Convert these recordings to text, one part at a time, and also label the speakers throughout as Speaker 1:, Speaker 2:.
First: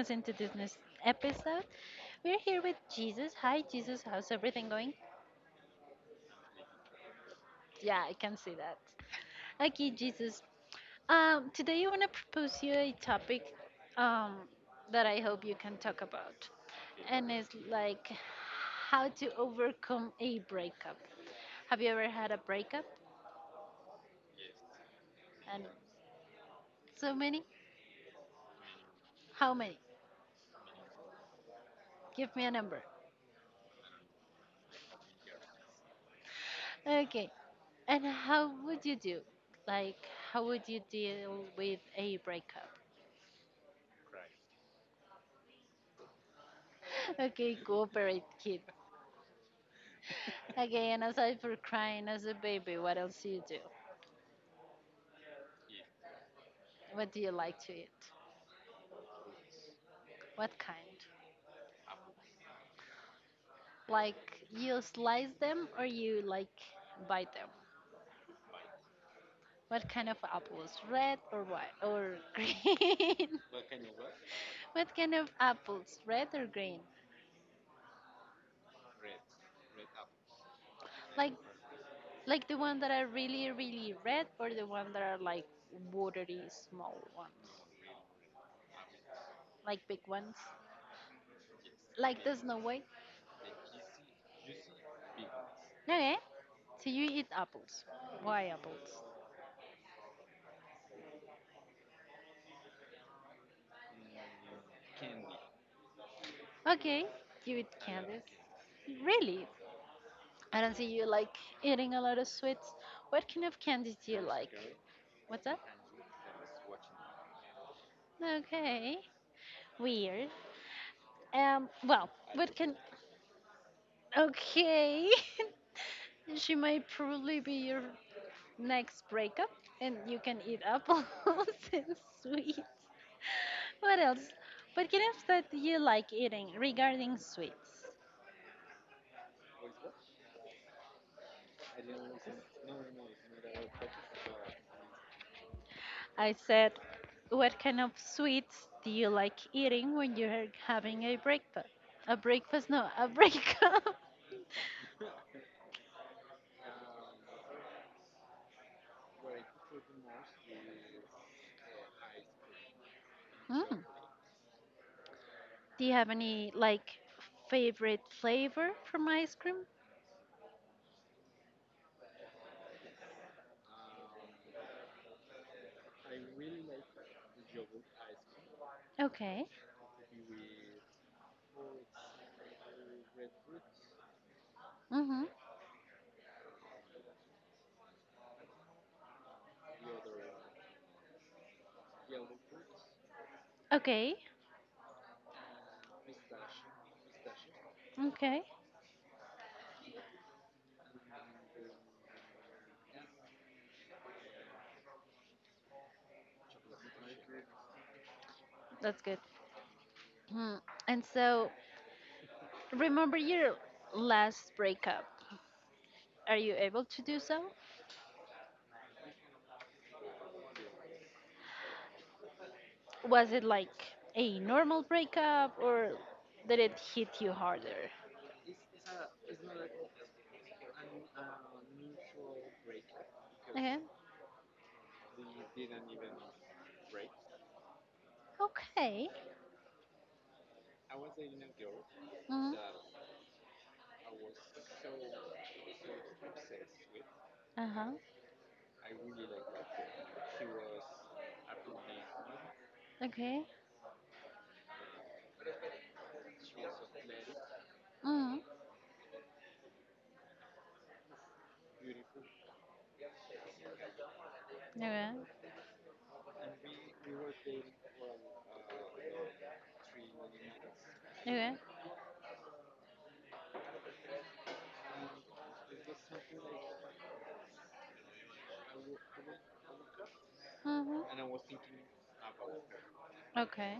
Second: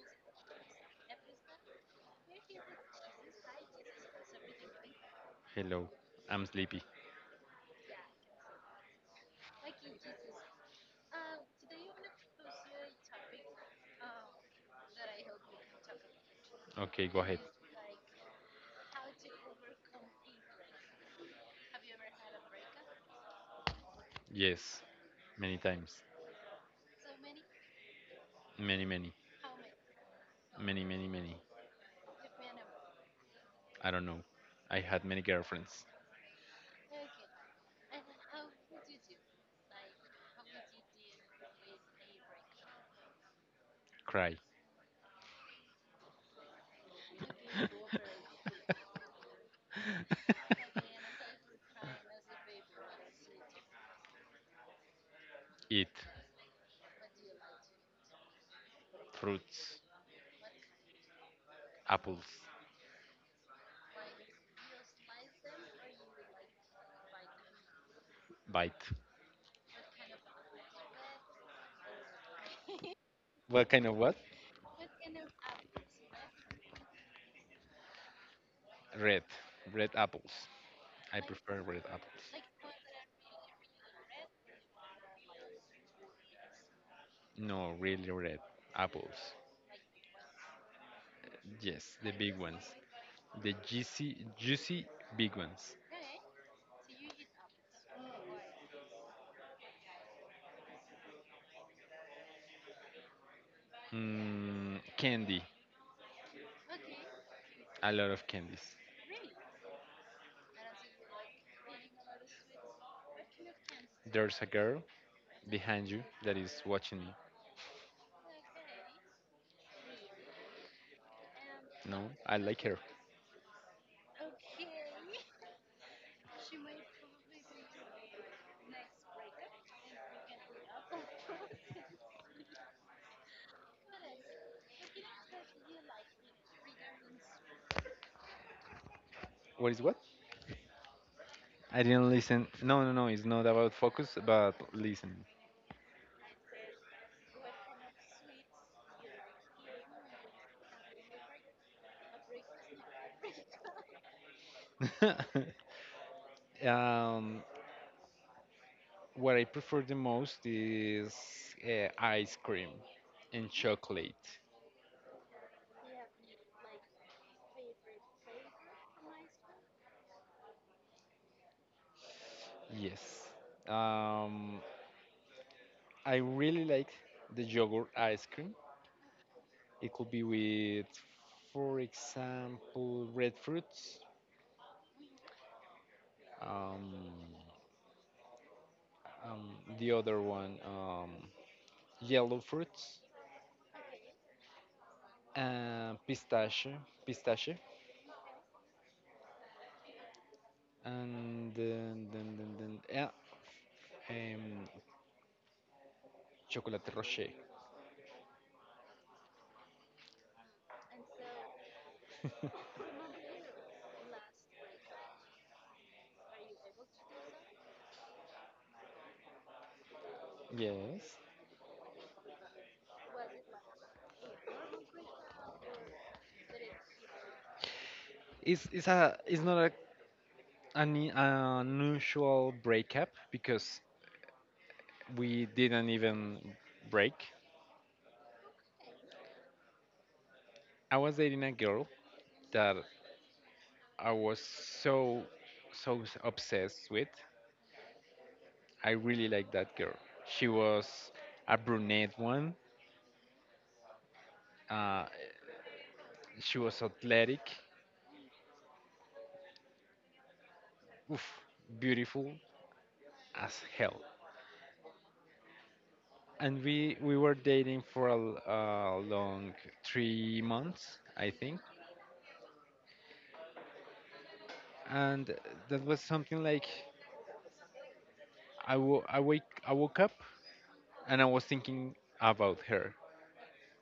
Speaker 1: us into this next episode. We're here with Jesus. Hi, Jesus. How's everything going?
Speaker 2: Hello, I'm sleepy.
Speaker 1: Yeah, I can see that. Okay, Jesus. Today I want to propose you a topic um, that I hope you can talk about,
Speaker 2: Okay, go
Speaker 1: and
Speaker 2: ahead.
Speaker 1: it's like how to overcome a breakup. Have you ever had a breakup?
Speaker 2: Yes, many
Speaker 1: And
Speaker 2: times.
Speaker 1: so many?
Speaker 2: Many, many.
Speaker 1: How many?
Speaker 2: Many, many, many.
Speaker 1: Give me a number.
Speaker 2: I don't know. I had many girlfriends.
Speaker 1: Okay. And how would you do? Like, how would you deal with a breakup?
Speaker 2: Cry.
Speaker 1: Okay, cooperate, kid. Okay, and aside for crying as a baby, what else do you do?
Speaker 2: Eat
Speaker 1: What do you like to eat?
Speaker 2: fruits,
Speaker 1: What kind?
Speaker 2: apples,
Speaker 1: Like, you slice them or you like bite them?
Speaker 2: bite.
Speaker 1: What kind of apples? Red or white or green?
Speaker 2: What kind of what?
Speaker 1: What kind of apples? Red or green?
Speaker 2: Red. Red apples. I
Speaker 1: Like,
Speaker 2: prefer red apples.
Speaker 1: like the one that are really, really red or the one that are like watery small ones?
Speaker 2: No, really red apples.
Speaker 1: Like big ones,
Speaker 2: Yes, the
Speaker 1: like
Speaker 2: big
Speaker 1: the snow
Speaker 2: ones.
Speaker 1: white.
Speaker 2: The juicy, juicy big ones.
Speaker 1: Okay, so you eat apples. Why apples?
Speaker 2: Candy.
Speaker 1: Okay, you eat
Speaker 2: A lot
Speaker 1: candies.
Speaker 2: of candies.
Speaker 1: Really? I don't see you like eating a lot of sweets. What kind of candies do you
Speaker 2: There's a
Speaker 1: like?
Speaker 2: girl
Speaker 1: What's that?
Speaker 2: behind you that is watching me.
Speaker 1: Okay, weird.
Speaker 2: No,
Speaker 1: Well,
Speaker 2: I
Speaker 1: what
Speaker 2: like
Speaker 1: can?
Speaker 2: her.
Speaker 1: Okay, she might probably be your next breakup and you can eat apples and sweets. What else? What kind of that you like eating regarding sweets?
Speaker 2: What is what? I didn't listen. No, no, no. It's not about focus, but listen.
Speaker 1: I said, what kind of sweets do you like eating when you're having a breakfast? A breakfast? No, a breakup.
Speaker 2: um, what I prefer the most is ice cream and
Speaker 1: Mm.
Speaker 2: chocolate.
Speaker 1: Do you have any like favorite flavor from ice cream?
Speaker 2: Yes. Um, I really like the yogurt ice cream.
Speaker 1: Okay.
Speaker 2: It could be with, for example, red fruits.
Speaker 1: Mhm.
Speaker 2: Um, um, the other one, yellow fruits,
Speaker 1: Okay.
Speaker 2: and pistachio,
Speaker 1: Okay.
Speaker 2: and then yeah, um, chocolate rocher.
Speaker 1: That's good. Mm. And so, remember your last breakup. Are you able to do so?
Speaker 2: Yes,
Speaker 1: Was it like a normal breakup or did it hit you harder?
Speaker 2: it's not a an unusual breakup
Speaker 1: Okay.
Speaker 2: because we didn't even break.
Speaker 1: Okay.
Speaker 2: I was dating a girl
Speaker 1: Mm.
Speaker 2: that I was so so obsessed with.
Speaker 1: Uh huh.
Speaker 2: I really liked that girl. She was a brunette one.
Speaker 1: Okay.
Speaker 2: Uh, she was athletic,
Speaker 1: Mm.
Speaker 2: oof, beautiful as hell.
Speaker 1: Okay.
Speaker 2: And we were dating for a long 3 months, I
Speaker 1: Okay.
Speaker 2: think. And that was something like I woke up, and I was
Speaker 1: Mm-hmm.
Speaker 2: thinking about her,
Speaker 1: Okay.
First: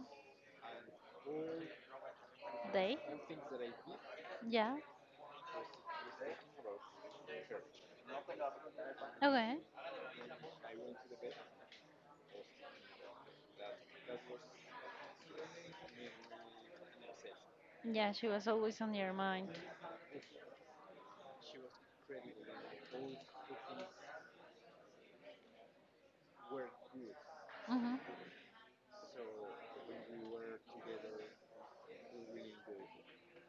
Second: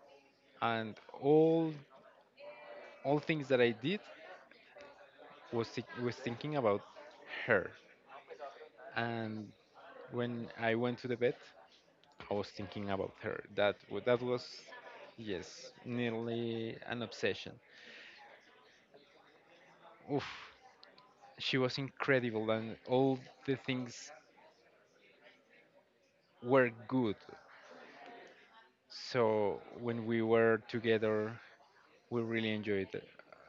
Speaker 2: and all
Speaker 1: They?
Speaker 2: all things that I did
Speaker 1: Yeah.
Speaker 2: was thinking about her. And
Speaker 1: Okay.
Speaker 2: when I went to the bed, I was thinking about her. That was, yes, nearly an obsession.
Speaker 1: Yeah, she was always on your mind.
Speaker 2: Oof, she was incredible, and all the things were good.
Speaker 1: Mm-hmm.
Speaker 2: So when we were together, we really enjoyed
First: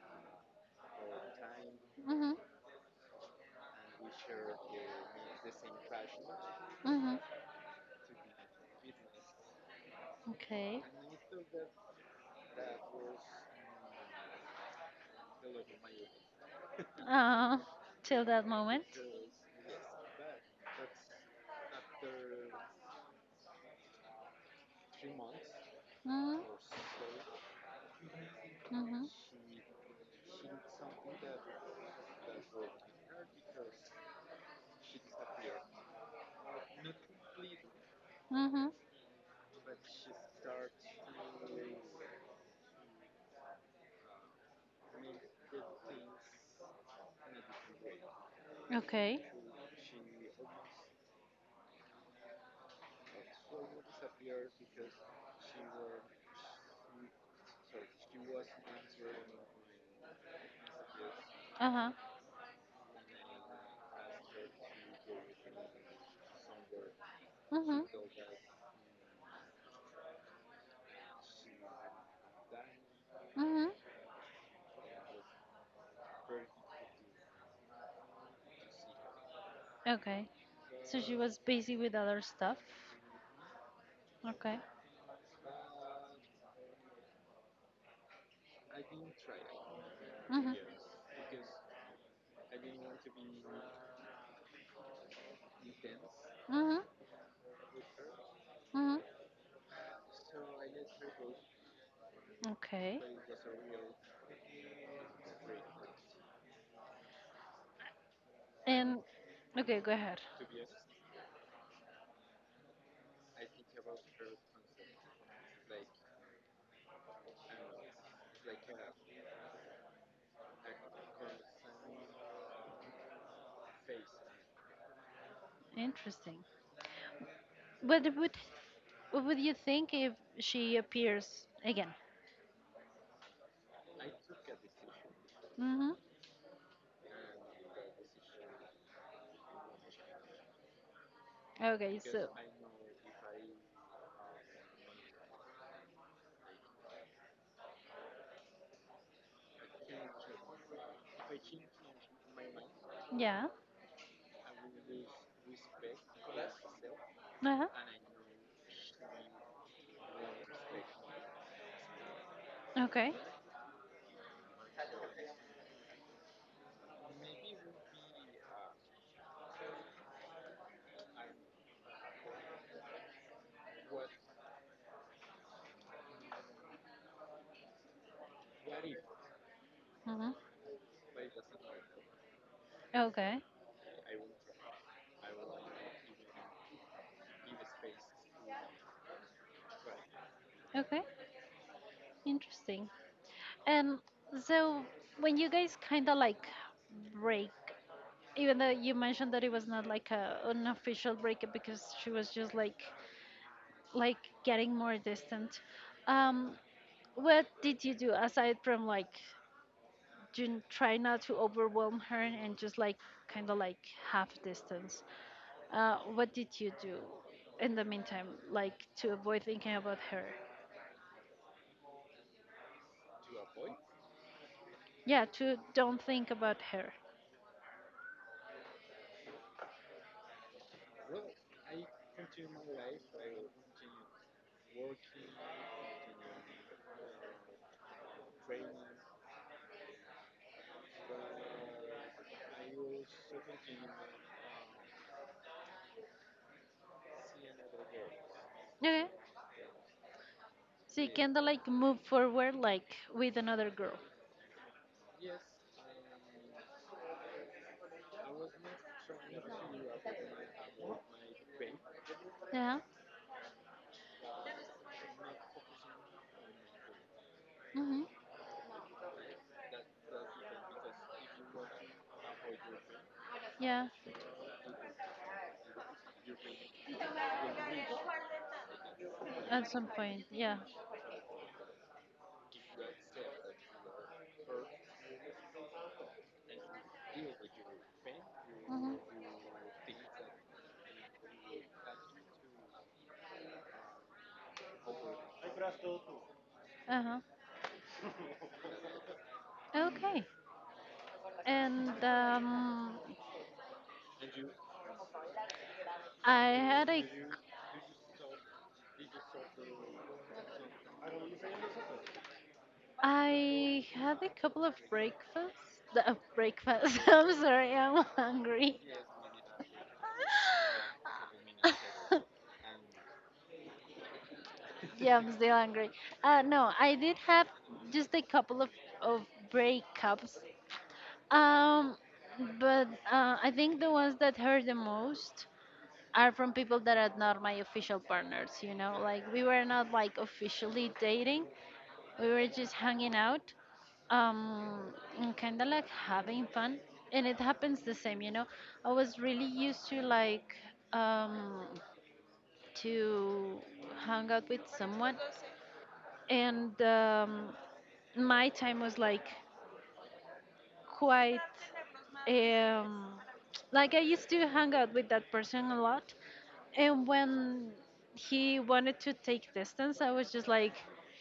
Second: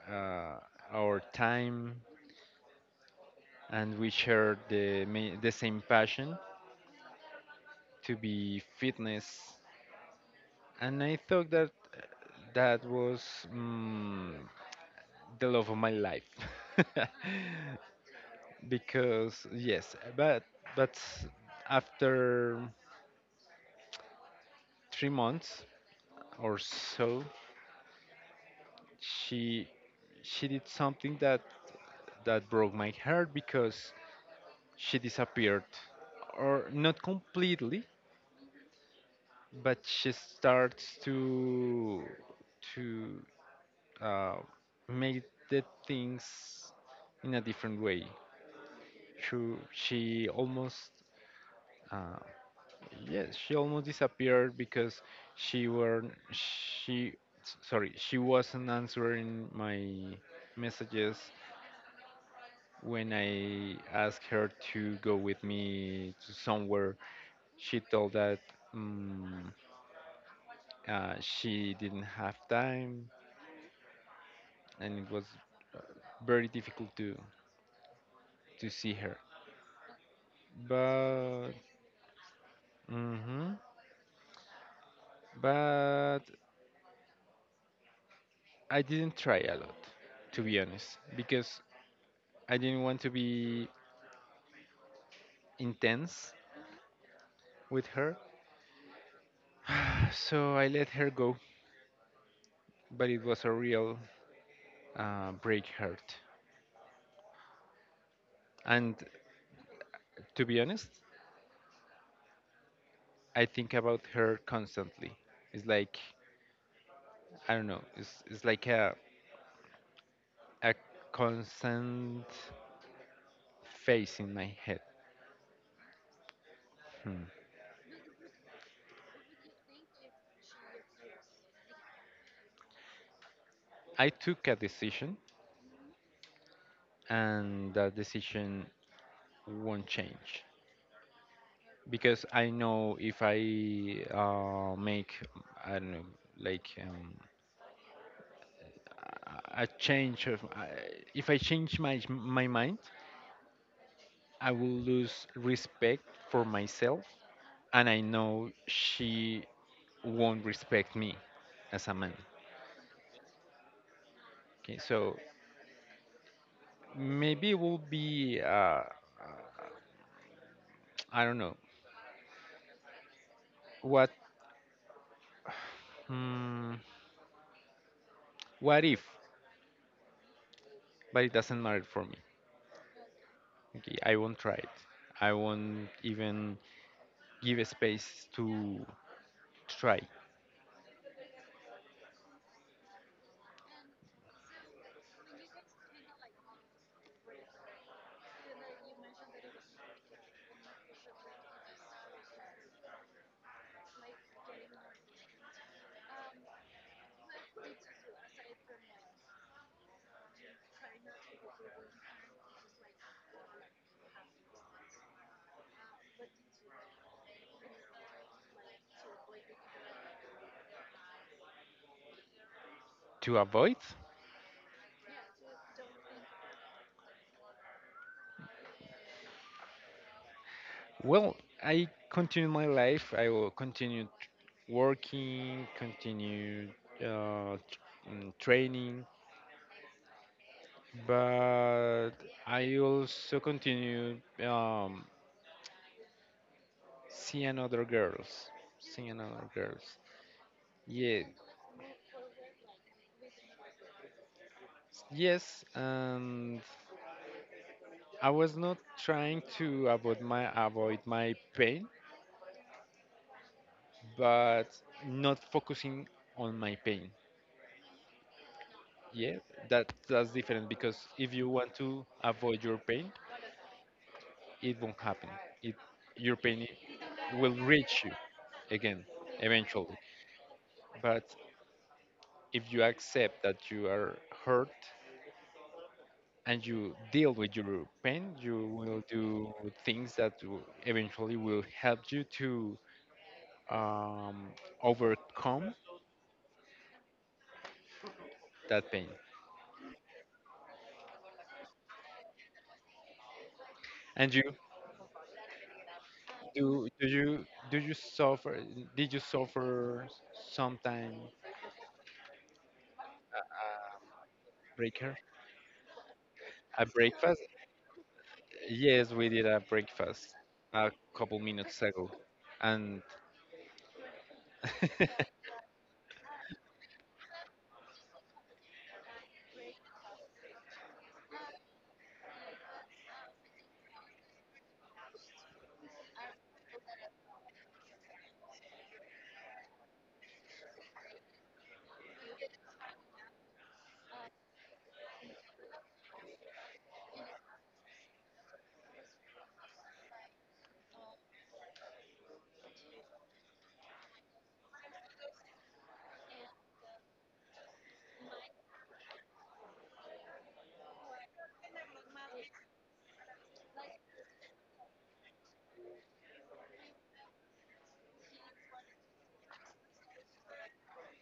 Speaker 2: uh, our time,
Speaker 1: Mm-hmm.
Speaker 2: and we shared the same passion
Speaker 1: Mm-hmm.
Speaker 2: to be fitness.
Speaker 1: Okay.
Speaker 2: And I thought that that was. mm the love of my life.
Speaker 1: uh, Till that moment.
Speaker 2: Because yes, but after 3 months
Speaker 1: Mm,
Speaker 2: or so,
Speaker 1: mhm.
Speaker 2: she she did something that broke my heart because she disappeared, or not completely,
Speaker 1: Mhm.
Speaker 2: but she starts to to uh, make the things in a different way.
Speaker 1: Okay.
Speaker 2: She, she almost uh, Yes, she almost disappeared because she were she s- sorry she wasn't answering my messages
Speaker 1: Uh huh.
Speaker 2: when I asked her to go with me to somewhere. She
Speaker 1: Mhm.
Speaker 2: told that um, she didn't have time,
Speaker 1: Mhm.
Speaker 2: and it was very difficult to see her.
Speaker 1: Okay. So she was
Speaker 2: But,
Speaker 1: busy with other stuff.
Speaker 2: mhm,
Speaker 1: Okay.
Speaker 2: but I didn't try a lot, to
Speaker 1: Mhm.
Speaker 2: be honest, because I didn't want to be intense
Speaker 1: Mhm.
Speaker 2: with her.
Speaker 1: Mhm.
Speaker 2: So I let her go,
Speaker 1: Okay.
Speaker 2: but it was a real break hurt. And,
Speaker 1: And okay, go ahead.
Speaker 2: to be honest, I think about her constantly. It's like, I don't know, it's like a constant face in my head.
Speaker 1: Interesting.
Speaker 2: Hmm.
Speaker 1: What would what would you think if she appears again?
Speaker 2: I took a decision,
Speaker 1: Mm-hmm.
Speaker 2: and that decision won't change,
Speaker 1: Okay,
Speaker 2: because
Speaker 1: so
Speaker 2: I know if I make, I don't know, like, a change of, if I change my mind,
Speaker 1: yeah.
Speaker 2: I will lose respect for myself,
Speaker 1: Uh-huh.
Speaker 2: and I know she won't respect me as a man.
Speaker 1: Okay.
Speaker 2: Okay, so maybe it will be, I don't know what, hmm, what if,
Speaker 1: Mm-hmm.
Speaker 2: but it doesn't matter for me.
Speaker 1: Okay.
Speaker 2: Okay, I won't try it. I won't even give a space to try.
Speaker 1: Okay. Interesting. And so when you guys kind of like break, even though you mentioned that it was not like a unofficial breakup because she was just like getting more distant. Um, what did you do aside from like Jun try not to overwhelm her and just like kind of like half distance. What did you do in the meantime, like to avoid thinking about her?
Speaker 2: To avoid.
Speaker 1: Yeah, to don't think about her.
Speaker 2: Well, I continued my life. I will continue, working, continue, training, but I also continue, um, see another girls, seeing
Speaker 1: Okay.
Speaker 2: another girls.
Speaker 1: So you
Speaker 2: Yeah,
Speaker 1: kind of like move forward like with another girl.
Speaker 2: yes, and I was not trying to avoid my pain,
Speaker 1: Yeah.
Speaker 2: but not focusing on my pain.
Speaker 1: Mhm.
Speaker 2: Yeah, that's different, because if you want to avoid your pain,
Speaker 1: Yeah.
Speaker 2: it won't happen. It, your pain will reach you again
Speaker 1: At some
Speaker 2: eventually.
Speaker 1: point. Yeah.
Speaker 2: But if you accept that you are hurt, and you deal with your pain, you will
Speaker 1: Mhm.
Speaker 2: do things that will eventually will help you to um, overcome
Speaker 1: Uh huh.
Speaker 2: that pain.
Speaker 1: Okay. And
Speaker 2: And you,
Speaker 1: I
Speaker 2: do
Speaker 1: had a
Speaker 2: do you do you suffer? Did you suffer sometime,
Speaker 1: I had a couple of
Speaker 2: breaker?
Speaker 1: breakfasts.
Speaker 2: A
Speaker 1: Breakfast. I'm
Speaker 2: breakfast?
Speaker 1: sorry, I'm hungry.
Speaker 2: Yes, we did a breakfast a couple minutes ago. And hmm
Speaker 1: Yeah, I'm still hungry. No, I did have just a couple of breakups. Um, but I think the ones that hurt the most are from people that are not my official partners, you know? Like, we were not like officially dating, we were just hanging out um, and kind of like having fun. And it happens the same, you know. I was really used to like um, to hang out with someone, and my time was like quite um, like I used to hang out with that person a lot, and when he wanted to take distance, I was just like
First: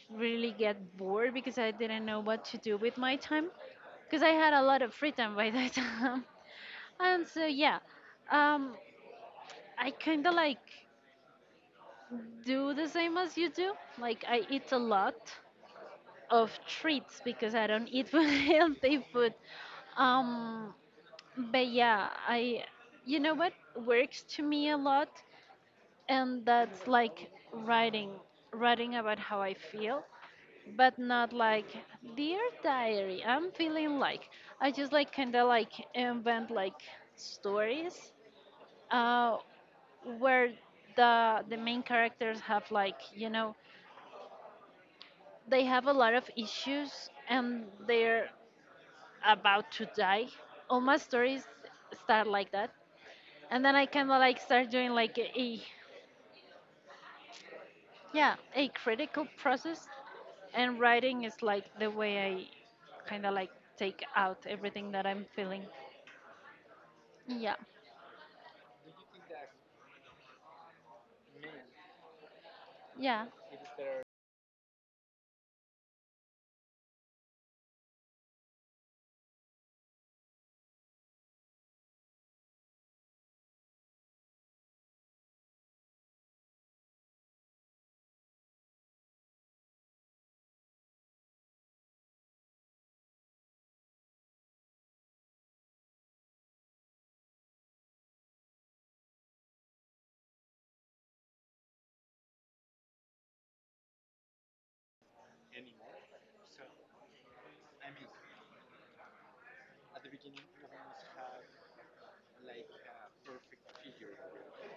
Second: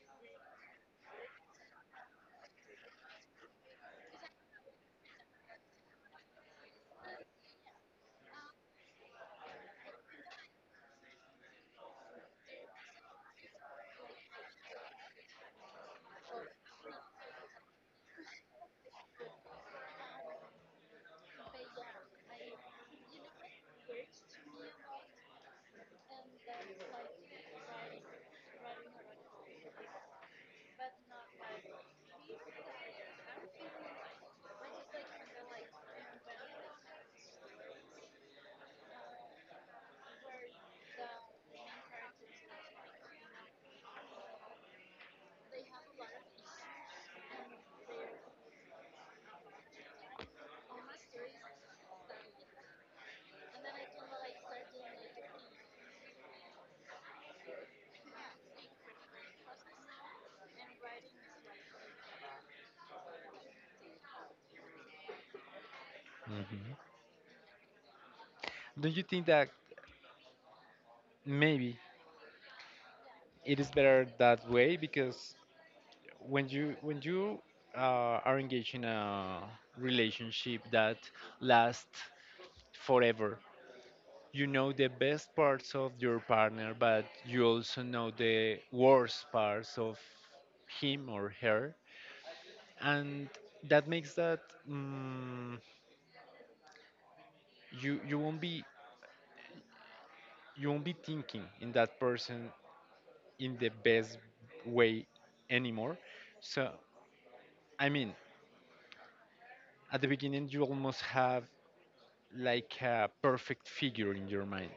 Speaker 1: really get bored because I didn't know what to do with my time because I had a lot of free time by that time. And so yeah, um, I kind of like do the same as you do. Like I eat a lot of treats because I don't eat healthy food. Um, but yeah, I you know what works to me a lot, and that's like writing about how I feel, but not like dear diary I'm feeling like, I just like kind of like invent like stories uh where the main characters have, like, you know, they have a lot of issues and they're about to die. All my stories start like that, and then I kind of like start doing like a, yeah, a critical process. And writing is like the way I kind of like take out everything that I'm feeling. Yeah.
Speaker 2: don't you think that maybe
Speaker 1: Yeah.
Speaker 2: it is better that way? Because when you are engaged in a relationship that lasts forever, you know the best parts of your partner, but you also know the worst parts of him or her, and that makes that, mm you won't be thinking in that person in the best way anymore. So, I mean, at the beginning, you almost have like a perfect figure in your mind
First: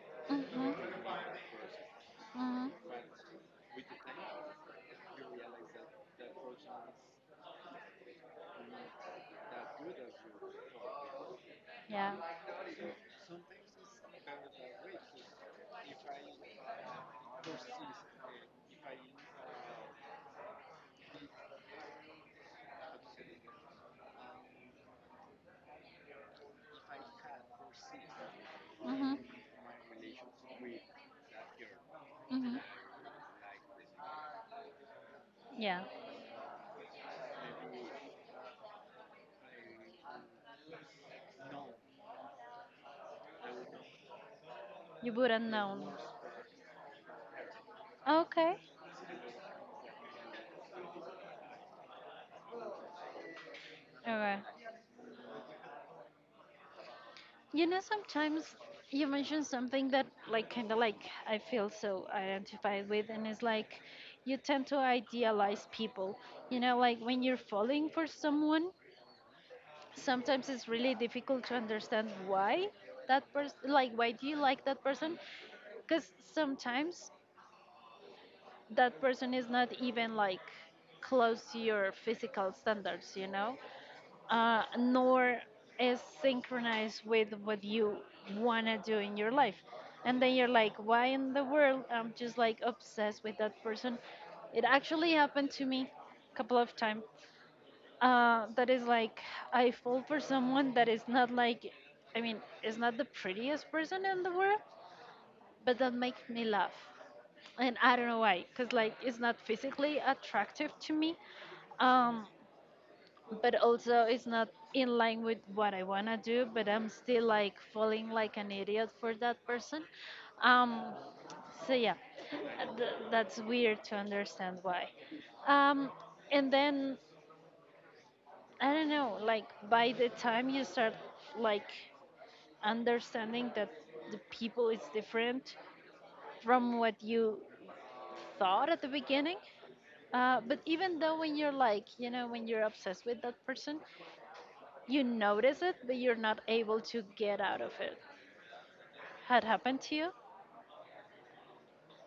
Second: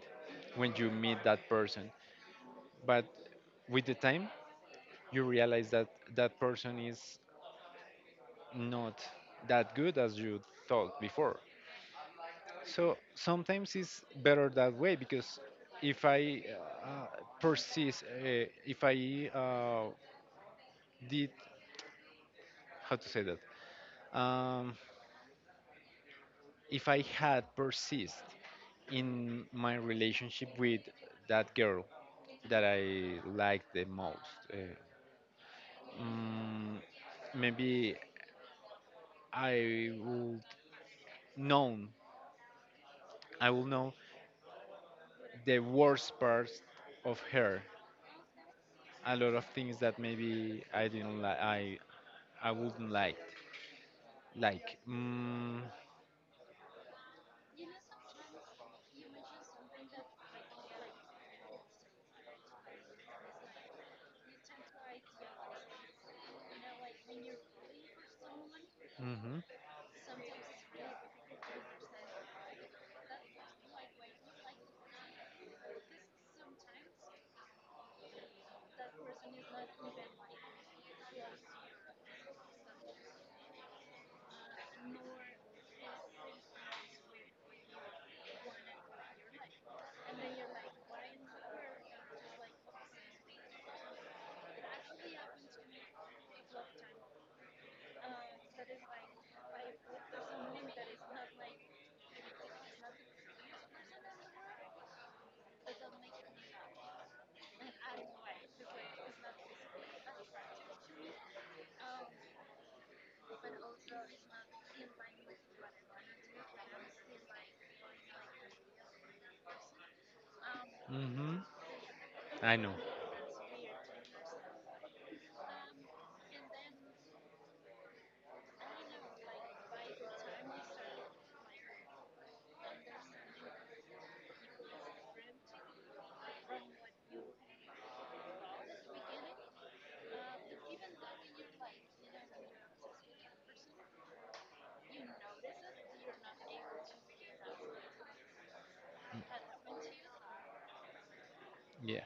Speaker 2: when
Speaker 1: Mhm.
Speaker 2: you meet that person.
Speaker 1: Mhm.
Speaker 2: But with the time, you realize that that person is not that good as you thought before.
Speaker 1: Yeah.
Speaker 2: So sometimes it's better that way, because if I, uh, persist, if I did, how to say that? um, if I had persist
Speaker 1: Mhm.
Speaker 2: in my relationship with that girl
Speaker 1: Mhm.
Speaker 2: that I liked the most, uh,
Speaker 1: Yeah.
Speaker 2: mm, maybe I would know. I will know
Speaker 1: You wouldn't
Speaker 2: the
Speaker 1: know.
Speaker 2: worst parts of her.
Speaker 1: Okay.
Speaker 2: A lot of things that maybe I didn't like. I wouldn't like.
Speaker 1: Okay.
Speaker 2: Like. Mm,
Speaker 1: You know, sometimes you mention something that, like, kind of like I feel so identified with, and it's like you tend to idealize people. You know, like when you're falling for someone,
Speaker 2: mhm.
Speaker 1: sometimes it's really difficult to understand why that person, like, why do you like that person, because sometimes that person is not even like close to your physical standards, you know, nor is synchronized with what you want to do in your life, and then you're like, why in the world I'm just like obsessed with that person. It actually happened to me a couple of times, that is like, I fall for someone that is not like, I mean, is not the prettiest person in the world, but that makes me laugh, and I don't know why, cause like it's not physically attractive to me, um, but also it's not in line with what I wanna do, but I'm still like falling like an idiot for that person, um,
Speaker 2: Mhm.
Speaker 1: so yeah,
Speaker 2: I know.
Speaker 1: that's weird to understand why, um, and then I don't know, like by the time you start like understanding that the people is different from what you thought at the beginning. But even though when you're like, you know, when you're obsessed with that person, you notice it, but you're not able to get out of it. Had happened to you?
Speaker 2: Yeah.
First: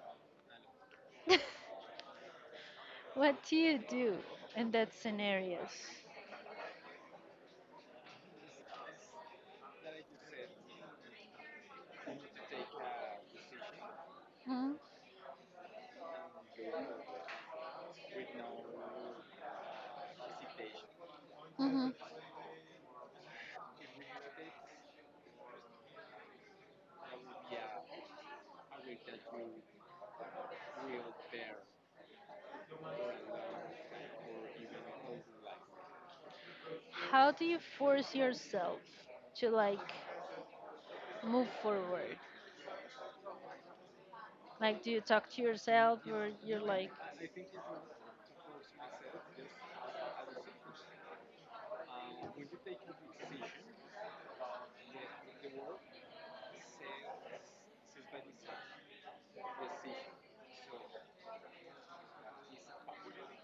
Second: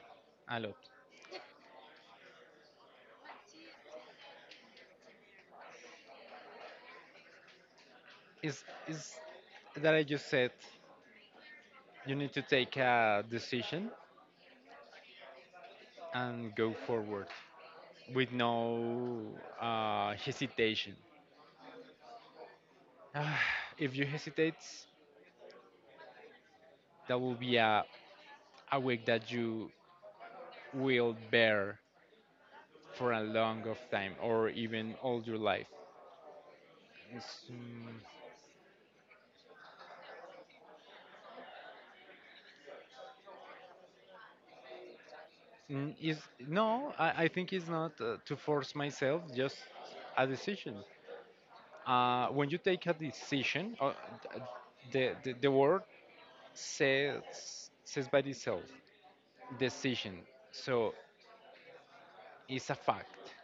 Speaker 2: A lot.
Speaker 1: What do you do in that scenarios?
Speaker 2: Is that I just said, you need to take a decision
Speaker 1: Hmm.
Speaker 2: and go forward with no hesitation.
Speaker 1: Hmm.
Speaker 2: If you hesitate, that will be a week that you will bear for a long of time or even all your life.
Speaker 1: How
Speaker 2: It's,
Speaker 1: do you force yourself to like move forward? Like, do you talk to
Speaker 2: mm, mm,
Speaker 1: yourself
Speaker 2: is
Speaker 1: or you're like,
Speaker 2: no, I think it's not, to force myself, just a decision. When you take a decision, the word says, says by itself, decision. So it's a fact.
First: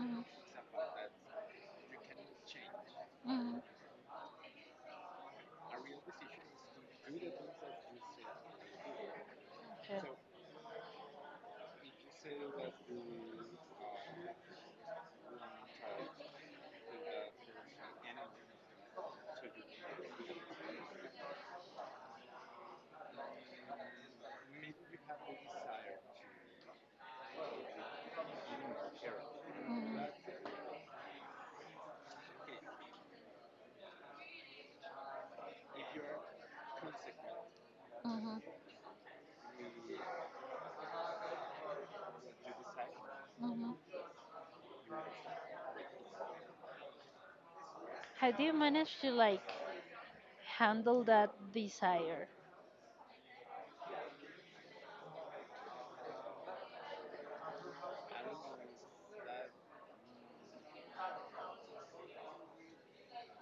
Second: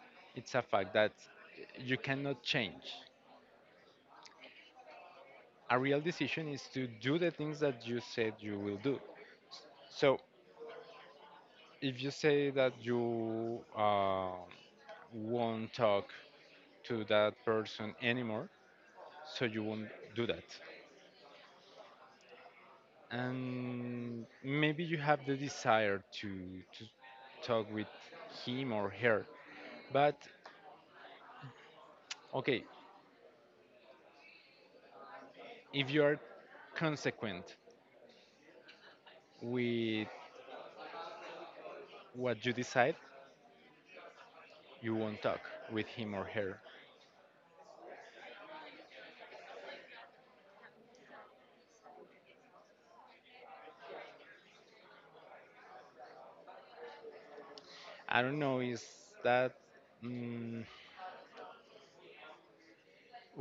Speaker 1: mm,
Speaker 2: It's a fact that you cannot change.
Speaker 1: mm,
Speaker 2: A real decision is to do the things that you said you will do.
Speaker 1: okay.
Speaker 2: So if you say that you won't talk to that person anymore, so you won't do that. And maybe you have the desire to talk with him or her.
Speaker 1: Mm,
Speaker 2: But okay, if you are consequent
Speaker 1: mhm,
Speaker 2: with what you decide,
Speaker 1: mhm.
Speaker 2: you won't talk with him or her.
Speaker 1: How do you manage to like handle that desire?
Speaker 2: I don't know, is that. Mm,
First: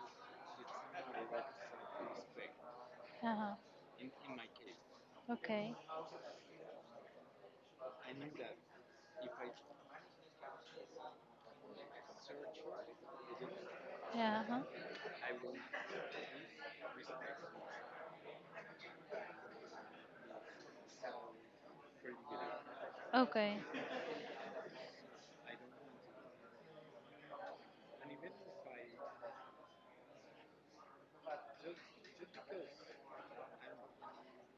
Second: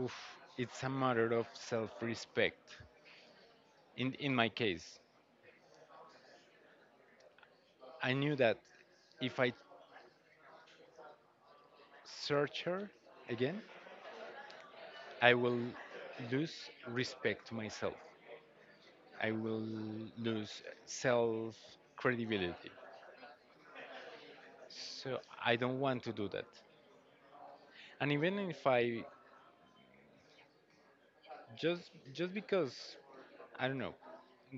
Speaker 2: oof, it's a matter of self respect.
Speaker 1: Uh-huh.
Speaker 2: In my case,
Speaker 1: Okay.
Speaker 2: I knew that if I search her again,
Speaker 1: Yeah. Uh-huh.
Speaker 2: I will lose respect to myself. I will lose self credibility.
Speaker 1: Okay.
Speaker 2: So I don't want to do that. And even if I, just because I don't know,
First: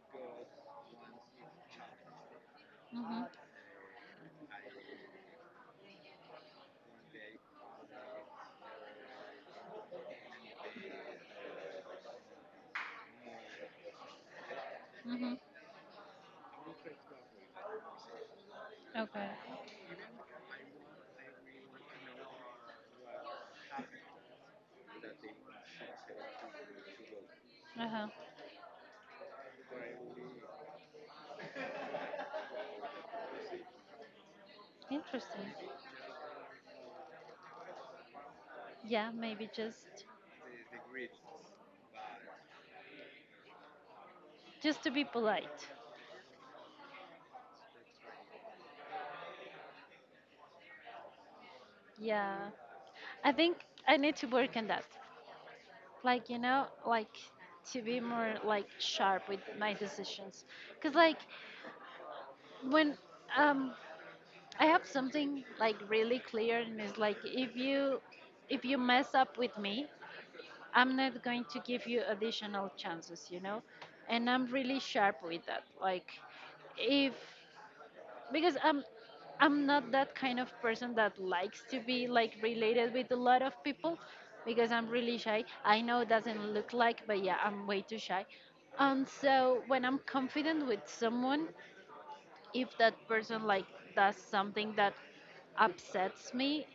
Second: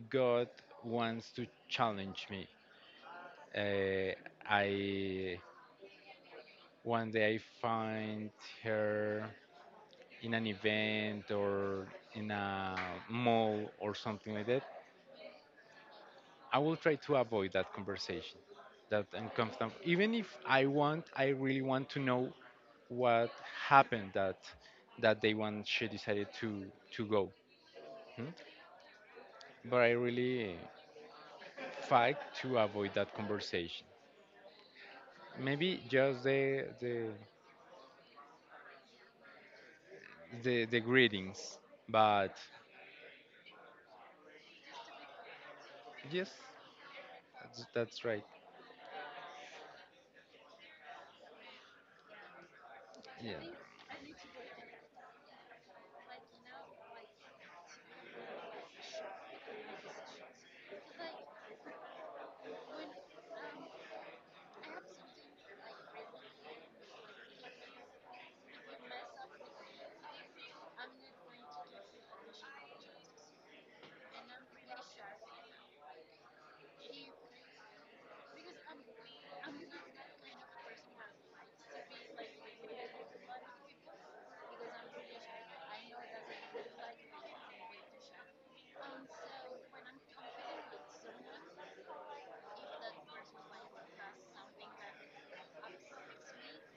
Speaker 2: God wants to challenge me.
Speaker 1: Mhm.
Speaker 2: Uh, I one day I find her in an event or in a mall or something like that.
Speaker 1: Mhm.
Speaker 2: I will try to avoid that conversation, that
Speaker 1: Okay.
Speaker 2: uncomfortable. Even if I want, I really want to know what happened that day when she decided to go.
Speaker 1: Uh-huh.
Speaker 2: Hmm? But I really fight to avoid that conversation.
Speaker 1: Interesting.
Speaker 2: Maybe just the the
Speaker 1: Yeah, maybe just
Speaker 2: the, the greetings, but
Speaker 1: just to be polite.
Speaker 2: yes. That's right.
Speaker 1: Yeah. I
Speaker 2: Yeah.
Speaker 1: think I need to work on that. Like, you know, like, to be more like sharp with my decisions, because like when um I have something like really clear and it's like if you, if you mess up with me I'm not going to give you additional chances, you know, and I'm really sharp with that. Like, if, because I'm not that kind of person that likes to be like related with a lot of people, because I'm really shy. I know it doesn't look like, but yeah, I'm way too shy. And so when I'm confident with someone, if that person like does something that upsets me,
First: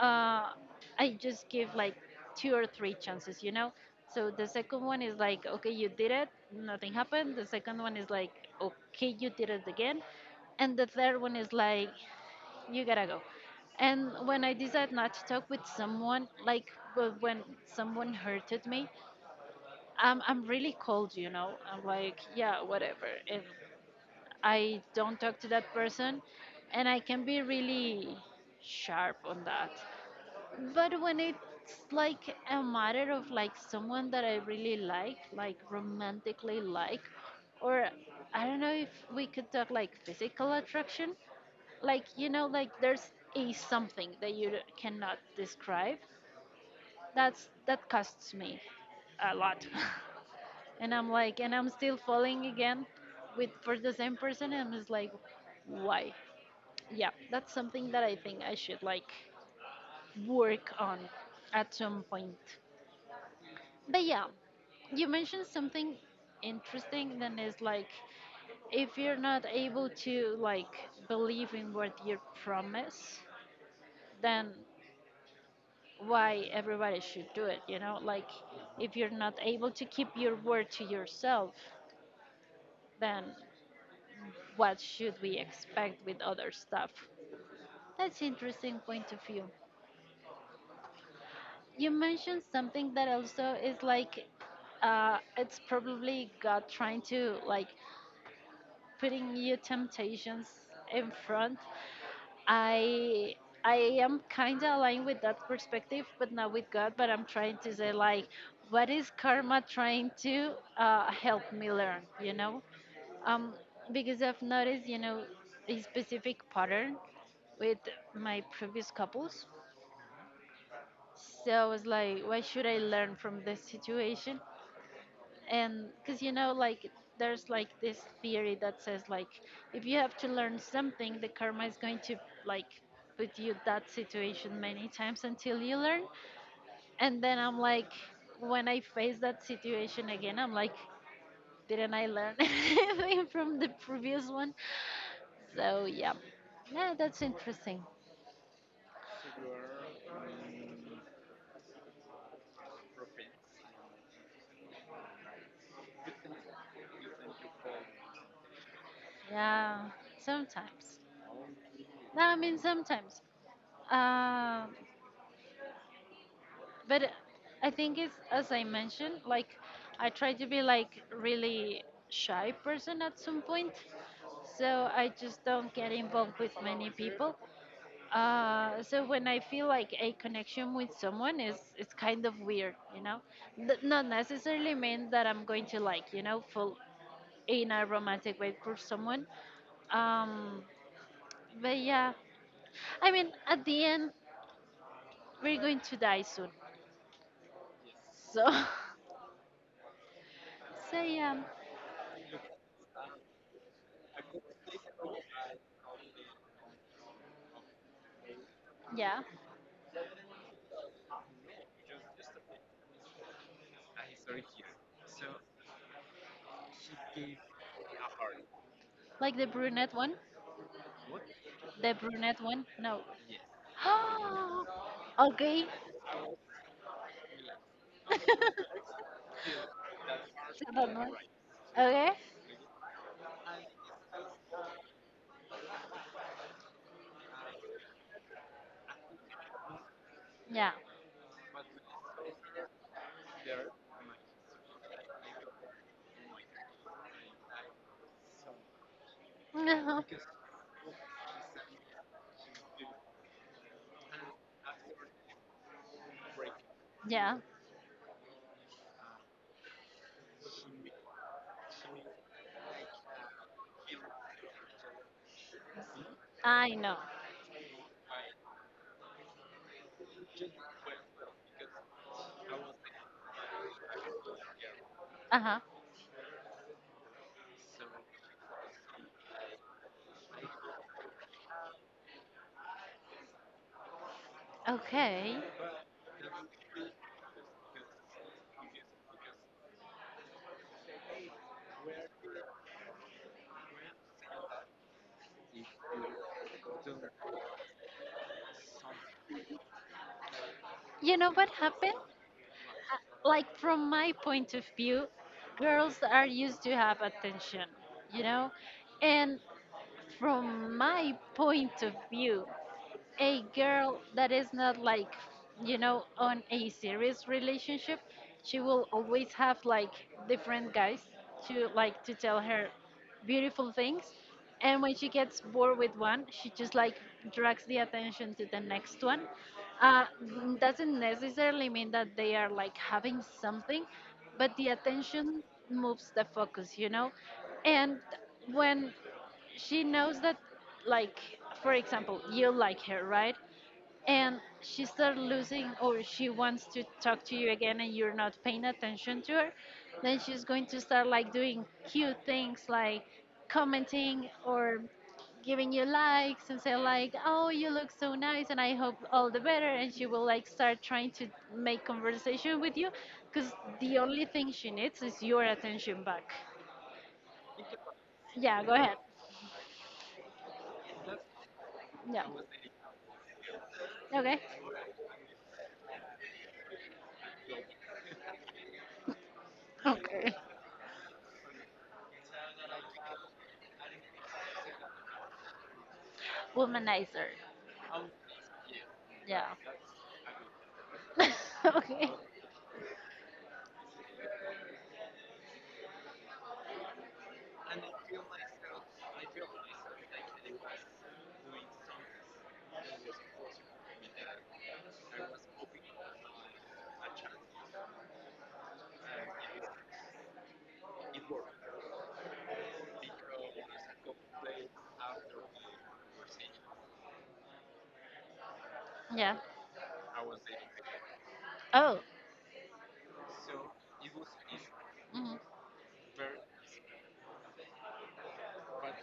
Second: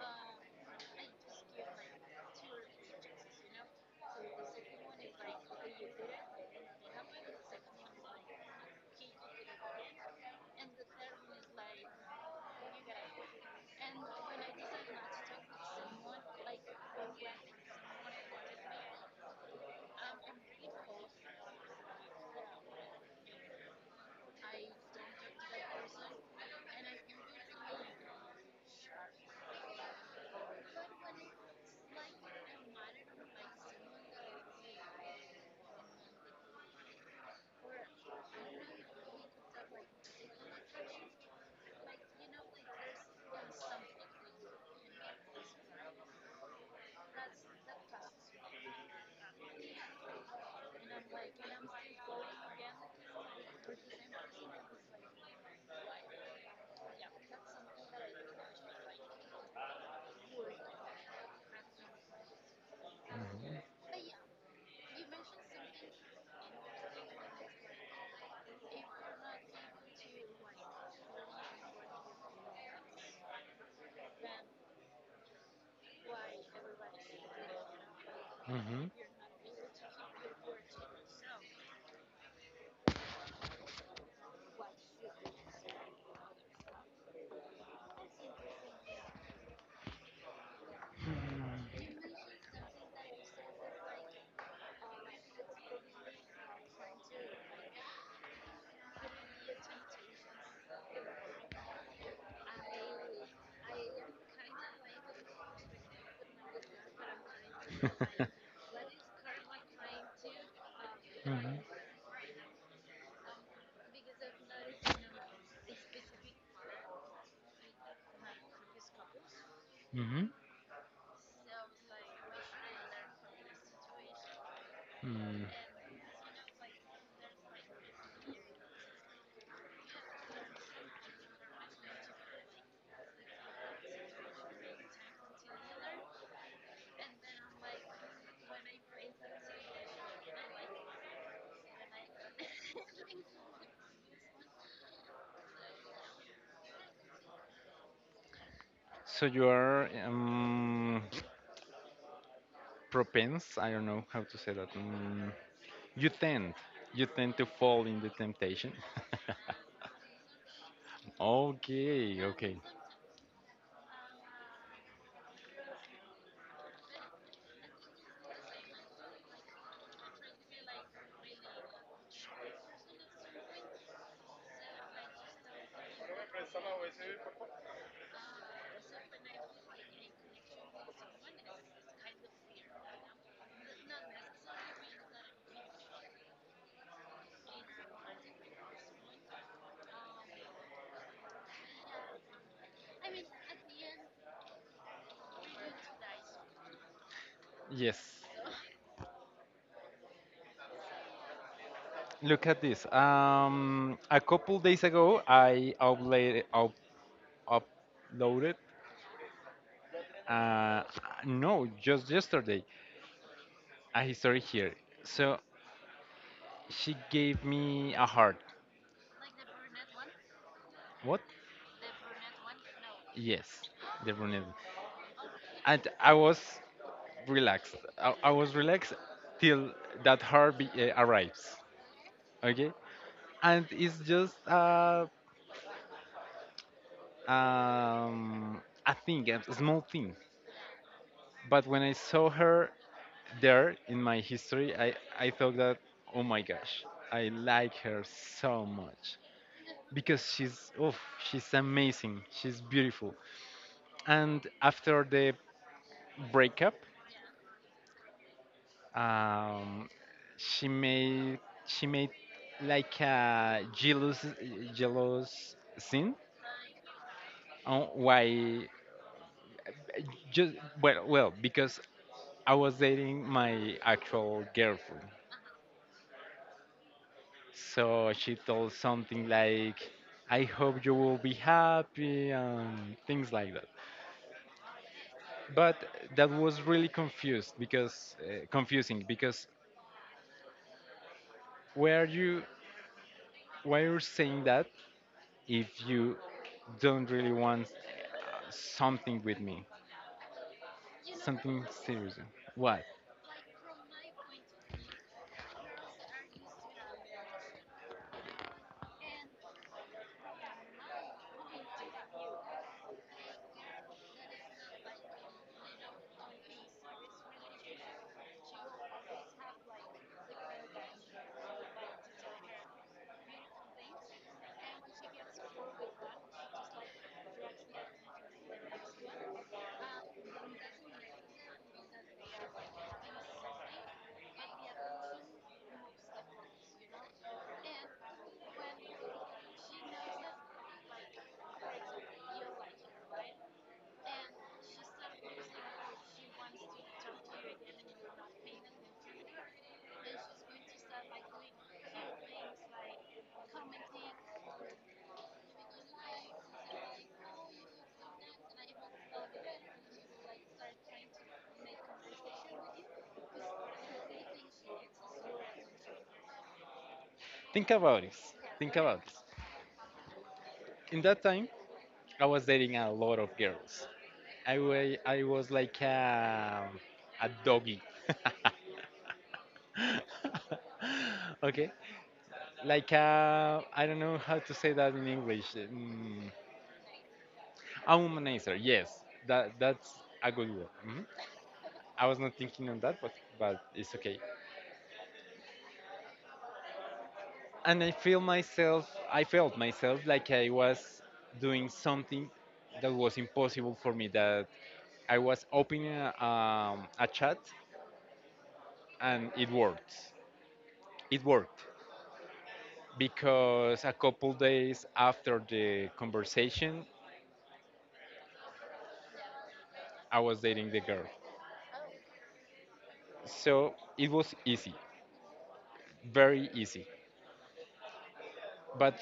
Speaker 1: uh, I just give like two or three chances, you know? So the second one is like, okay, you did it, nothing happened. The second one is like, okay, you did it again. And the third one is like, you gotta go. And when I decide not to talk with someone, like, well, when someone hurted me, I'm really cold, you know? I'm like, yeah, whatever. And I don't talk to that person, and I can be really sharp on that. But when it's like a matter of like someone that I really like romantically, like, or I don't know if we could talk like physical attraction, like, you know, like there's a something that you cannot describe. That's, that costs me a lot. And I'm like, and I'm still falling again with, for the same person, and I'm just like, why? Yeah, that's something that I think I should like work on at some point. But yeah, you mentioned something interesting. Then is like, if you're not able to like believe in what you promise, then why everybody should do it? You know, like
Speaker 2: Mhm.
Speaker 1: if you're not able to keep your word to yourself, then what should we expect with other stuff. That's interesting point of view. You mentioned something that also is like it's probably God trying to like putting new temptations in front. I I am kind of aligned with that perspective, but not with God. But I'm trying to say like, what is karma trying to help me learn? You know, Um, because I've noticed, you know, a specific pattern with my previous couples.
Speaker 2: Mhm.
Speaker 1: So I was like, what should I learn from this situation?
Speaker 2: Mm.
Speaker 1: And because, you know, like, there's like this theory that says, like, if you have to learn something, the karma is going to, like, put you that situation many times until you learn. And then I'm like, when I face that situation again, I'm like, didn't I learn anything from the previous one? So yeah, yeah, that's interesting.
Speaker 2: So you are, propense. I don't know how to say that. You tend. You tend to fall in the temptation.
Speaker 1: Yeah, sometimes. No,
Speaker 2: Okay.
Speaker 1: I
Speaker 2: Okay.
Speaker 1: mean sometimes. Um, but I think it's as I mentioned, like I try to be like really shy person at some point, so I just don't get involved with many people. So when I feel like a connection with someone is, it's kind of weird, you know. Not necessarily mean that I'm going to like, you know, fall in a romantic way for someone. Um, but yeah, I mean, at the end, we're going to die soon.
Speaker 2: Yes.
Speaker 1: So, so yeah,
Speaker 2: Look at this. A couple days ago, I uploaded
Speaker 1: yeah,
Speaker 2: uh, no, just yesterday, a history here. So she gave me a heart.
Speaker 1: like the brunette one,
Speaker 2: What?
Speaker 1: the brunette one. No.
Speaker 2: Yes, the brunette.
Speaker 1: Okay.
Speaker 2: And I was relaxed.
Speaker 1: So
Speaker 2: I was relaxed till that heart
Speaker 1: that one.
Speaker 2: arrives.
Speaker 1: Okay.
Speaker 2: Okay? And it's just a thing, a small thing.
Speaker 1: Yeah.
Speaker 2: But when I saw her there in my history, I thought that, oh my gosh, I like her so much. Because she's, oh, she's amazing. She's beautiful, and after the breakup,
Speaker 1: Yeah,
Speaker 2: um, she made she made like a jealous scene
Speaker 1: I know.
Speaker 2: on why, just, well because I was dating my actual girlfriend,
Speaker 1: Uh huh.
Speaker 2: so she told something like, I hope you will be happy, and things like that.
Speaker 1: Okay.
Speaker 2: But that was really confused because confusing because, why are you why you're saying that, if you don't really want something with me,
Speaker 1: You know what
Speaker 2: something
Speaker 1: happened?
Speaker 2: serious. Why?
Speaker 1: Like, from my point of view, girls are used to have attention, you know? And from my point of view, a girl that is not like, you know, on a serious relationship, she will always have like different guys to like to tell her beautiful things, and when she gets bored with one she just like drags the attention to the next one. Doesn't necessarily mean that they are like having something, but the attention moves the focus, you know. And when she knows that, like, for example, you like her, right, and she starts losing, or she wants to talk to you again and you're not paying attention to her, then she's going to start like doing cute things like commenting or giving you likes and say like, oh, you look so nice and I hope all the better, and she will like start trying to make conversation with you, because the only thing she needs is your attention back.
Speaker 2: Think about this.
Speaker 1: Yeah, go
Speaker 2: Think
Speaker 1: ahead.
Speaker 2: about this. In that time,
Speaker 1: Yeah.
Speaker 2: I was dating a lot of girls.
Speaker 1: Okay.
Speaker 2: I was like a doggy.
Speaker 1: Okay.
Speaker 2: Okay? Like a, I don't know how to say that in English.
Speaker 1: Womanizer.
Speaker 2: A womanizer, yes.
Speaker 1: Yeah.
Speaker 2: That's a good word. Mhm. I
Speaker 1: Okay.
Speaker 2: was not thinking on that, but it's okay. And I felt myself like I was doing something that was impossible for me. That I was opening a chat, and it worked. It worked because a couple days after the conversation,
Speaker 1: Yeah.
Speaker 2: I was dating the girl.
Speaker 1: Oh.
Speaker 2: So it was easy,
Speaker 1: Mhm.
Speaker 2: very easy. But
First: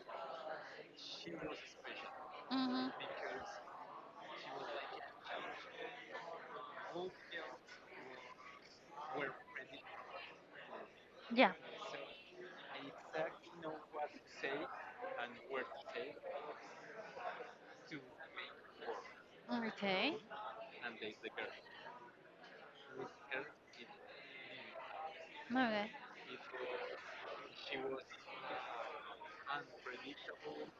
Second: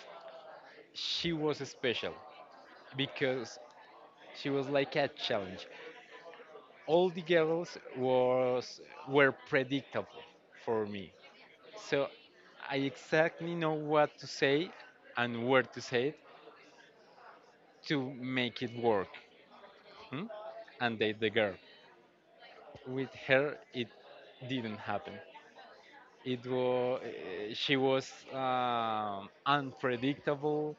Speaker 2: she was special,
Speaker 1: Mhm.
Speaker 2: because she was like a challenge. All the girls was were predictable for me.
Speaker 1: Yeah.
Speaker 2: So I exactly know what to say and where to say it to make it work,
Speaker 1: Okay.
Speaker 2: hmm? and date the girl. With her, it didn't happen.
Speaker 1: Okay.
Speaker 2: It was she was unpredictable.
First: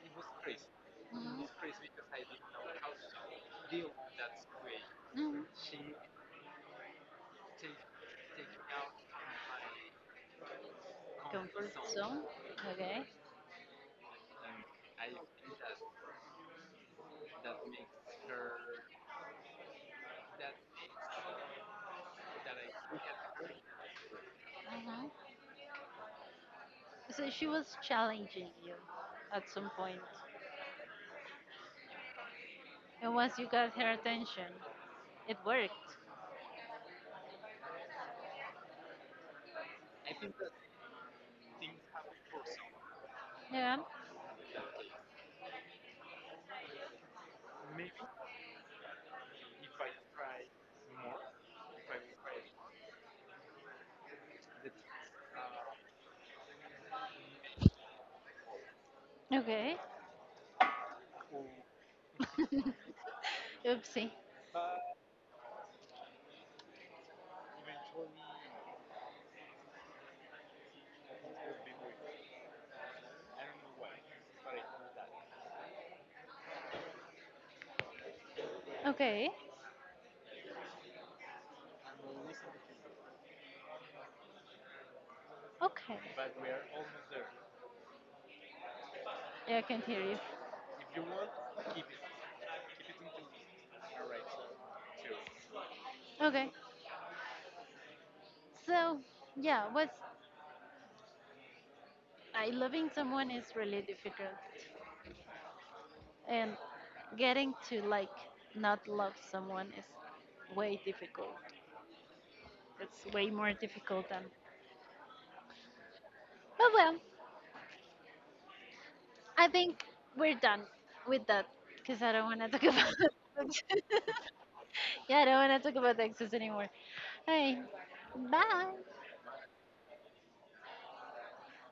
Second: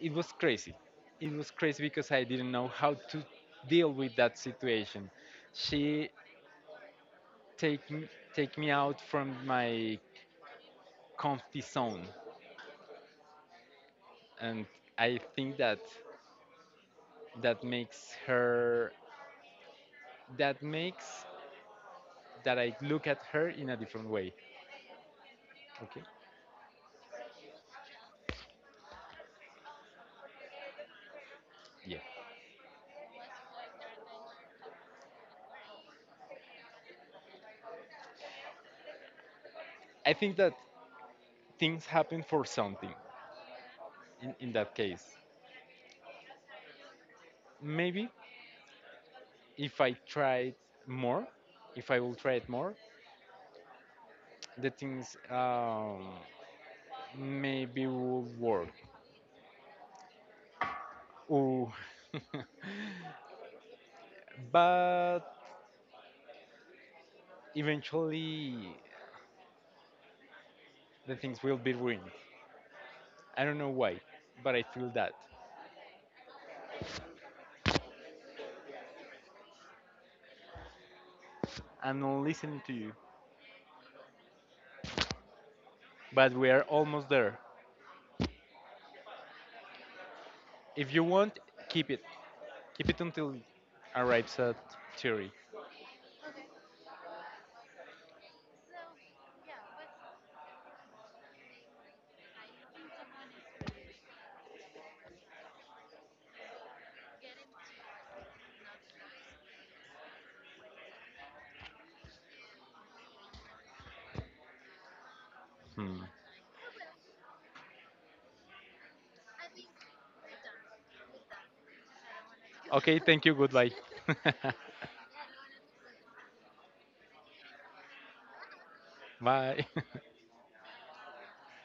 Speaker 2: It was crazy. It
Speaker 1: Mhm.
Speaker 2: was crazy because I didn't know how to deal with that situation.
Speaker 1: Mhm.
Speaker 2: She take me, take me out from my comfy
Speaker 1: Comfort
Speaker 2: zone,
Speaker 1: zone. Okay.
Speaker 2: and I think that that makes her. That makes that I look at her in a different way.
Speaker 1: Mhm.
Speaker 2: Okay.
Speaker 1: So she was challenging you at some point,
Speaker 2: Yeah.
Speaker 1: and once you got her attention, it worked.
Speaker 2: I think that things happen for something
Speaker 1: Yeah.
Speaker 2: in that case. Maybe if I tried more, if I will try it more, the things, maybe will work.
Speaker 1: Okay.
Speaker 2: Ooh.
Speaker 1: Oopsie.
Speaker 2: But eventually the things will be ruined. I don't know why, but I feel that.
Speaker 1: Okay.
Speaker 2: I'm not listening to you,
Speaker 1: Okay.
Speaker 2: but we are almost there.
Speaker 1: Yeah, I can hear you.
Speaker 2: If you want, keep it. Keep it until arrives at theory.
Speaker 1: Okay. So, yeah, what's, I, loving someone is really difficult. And getting to like not love someone is way difficult. It's way more difficult than.
Speaker 2: Hmm.
Speaker 1: But well, I think we're done with that because I don't want to talk about.
Speaker 2: Okay, thank you. Goodbye.
Speaker 1: Yeah, I don't want to talk about exes anymore. Hey, bye.
Speaker 2: Bye.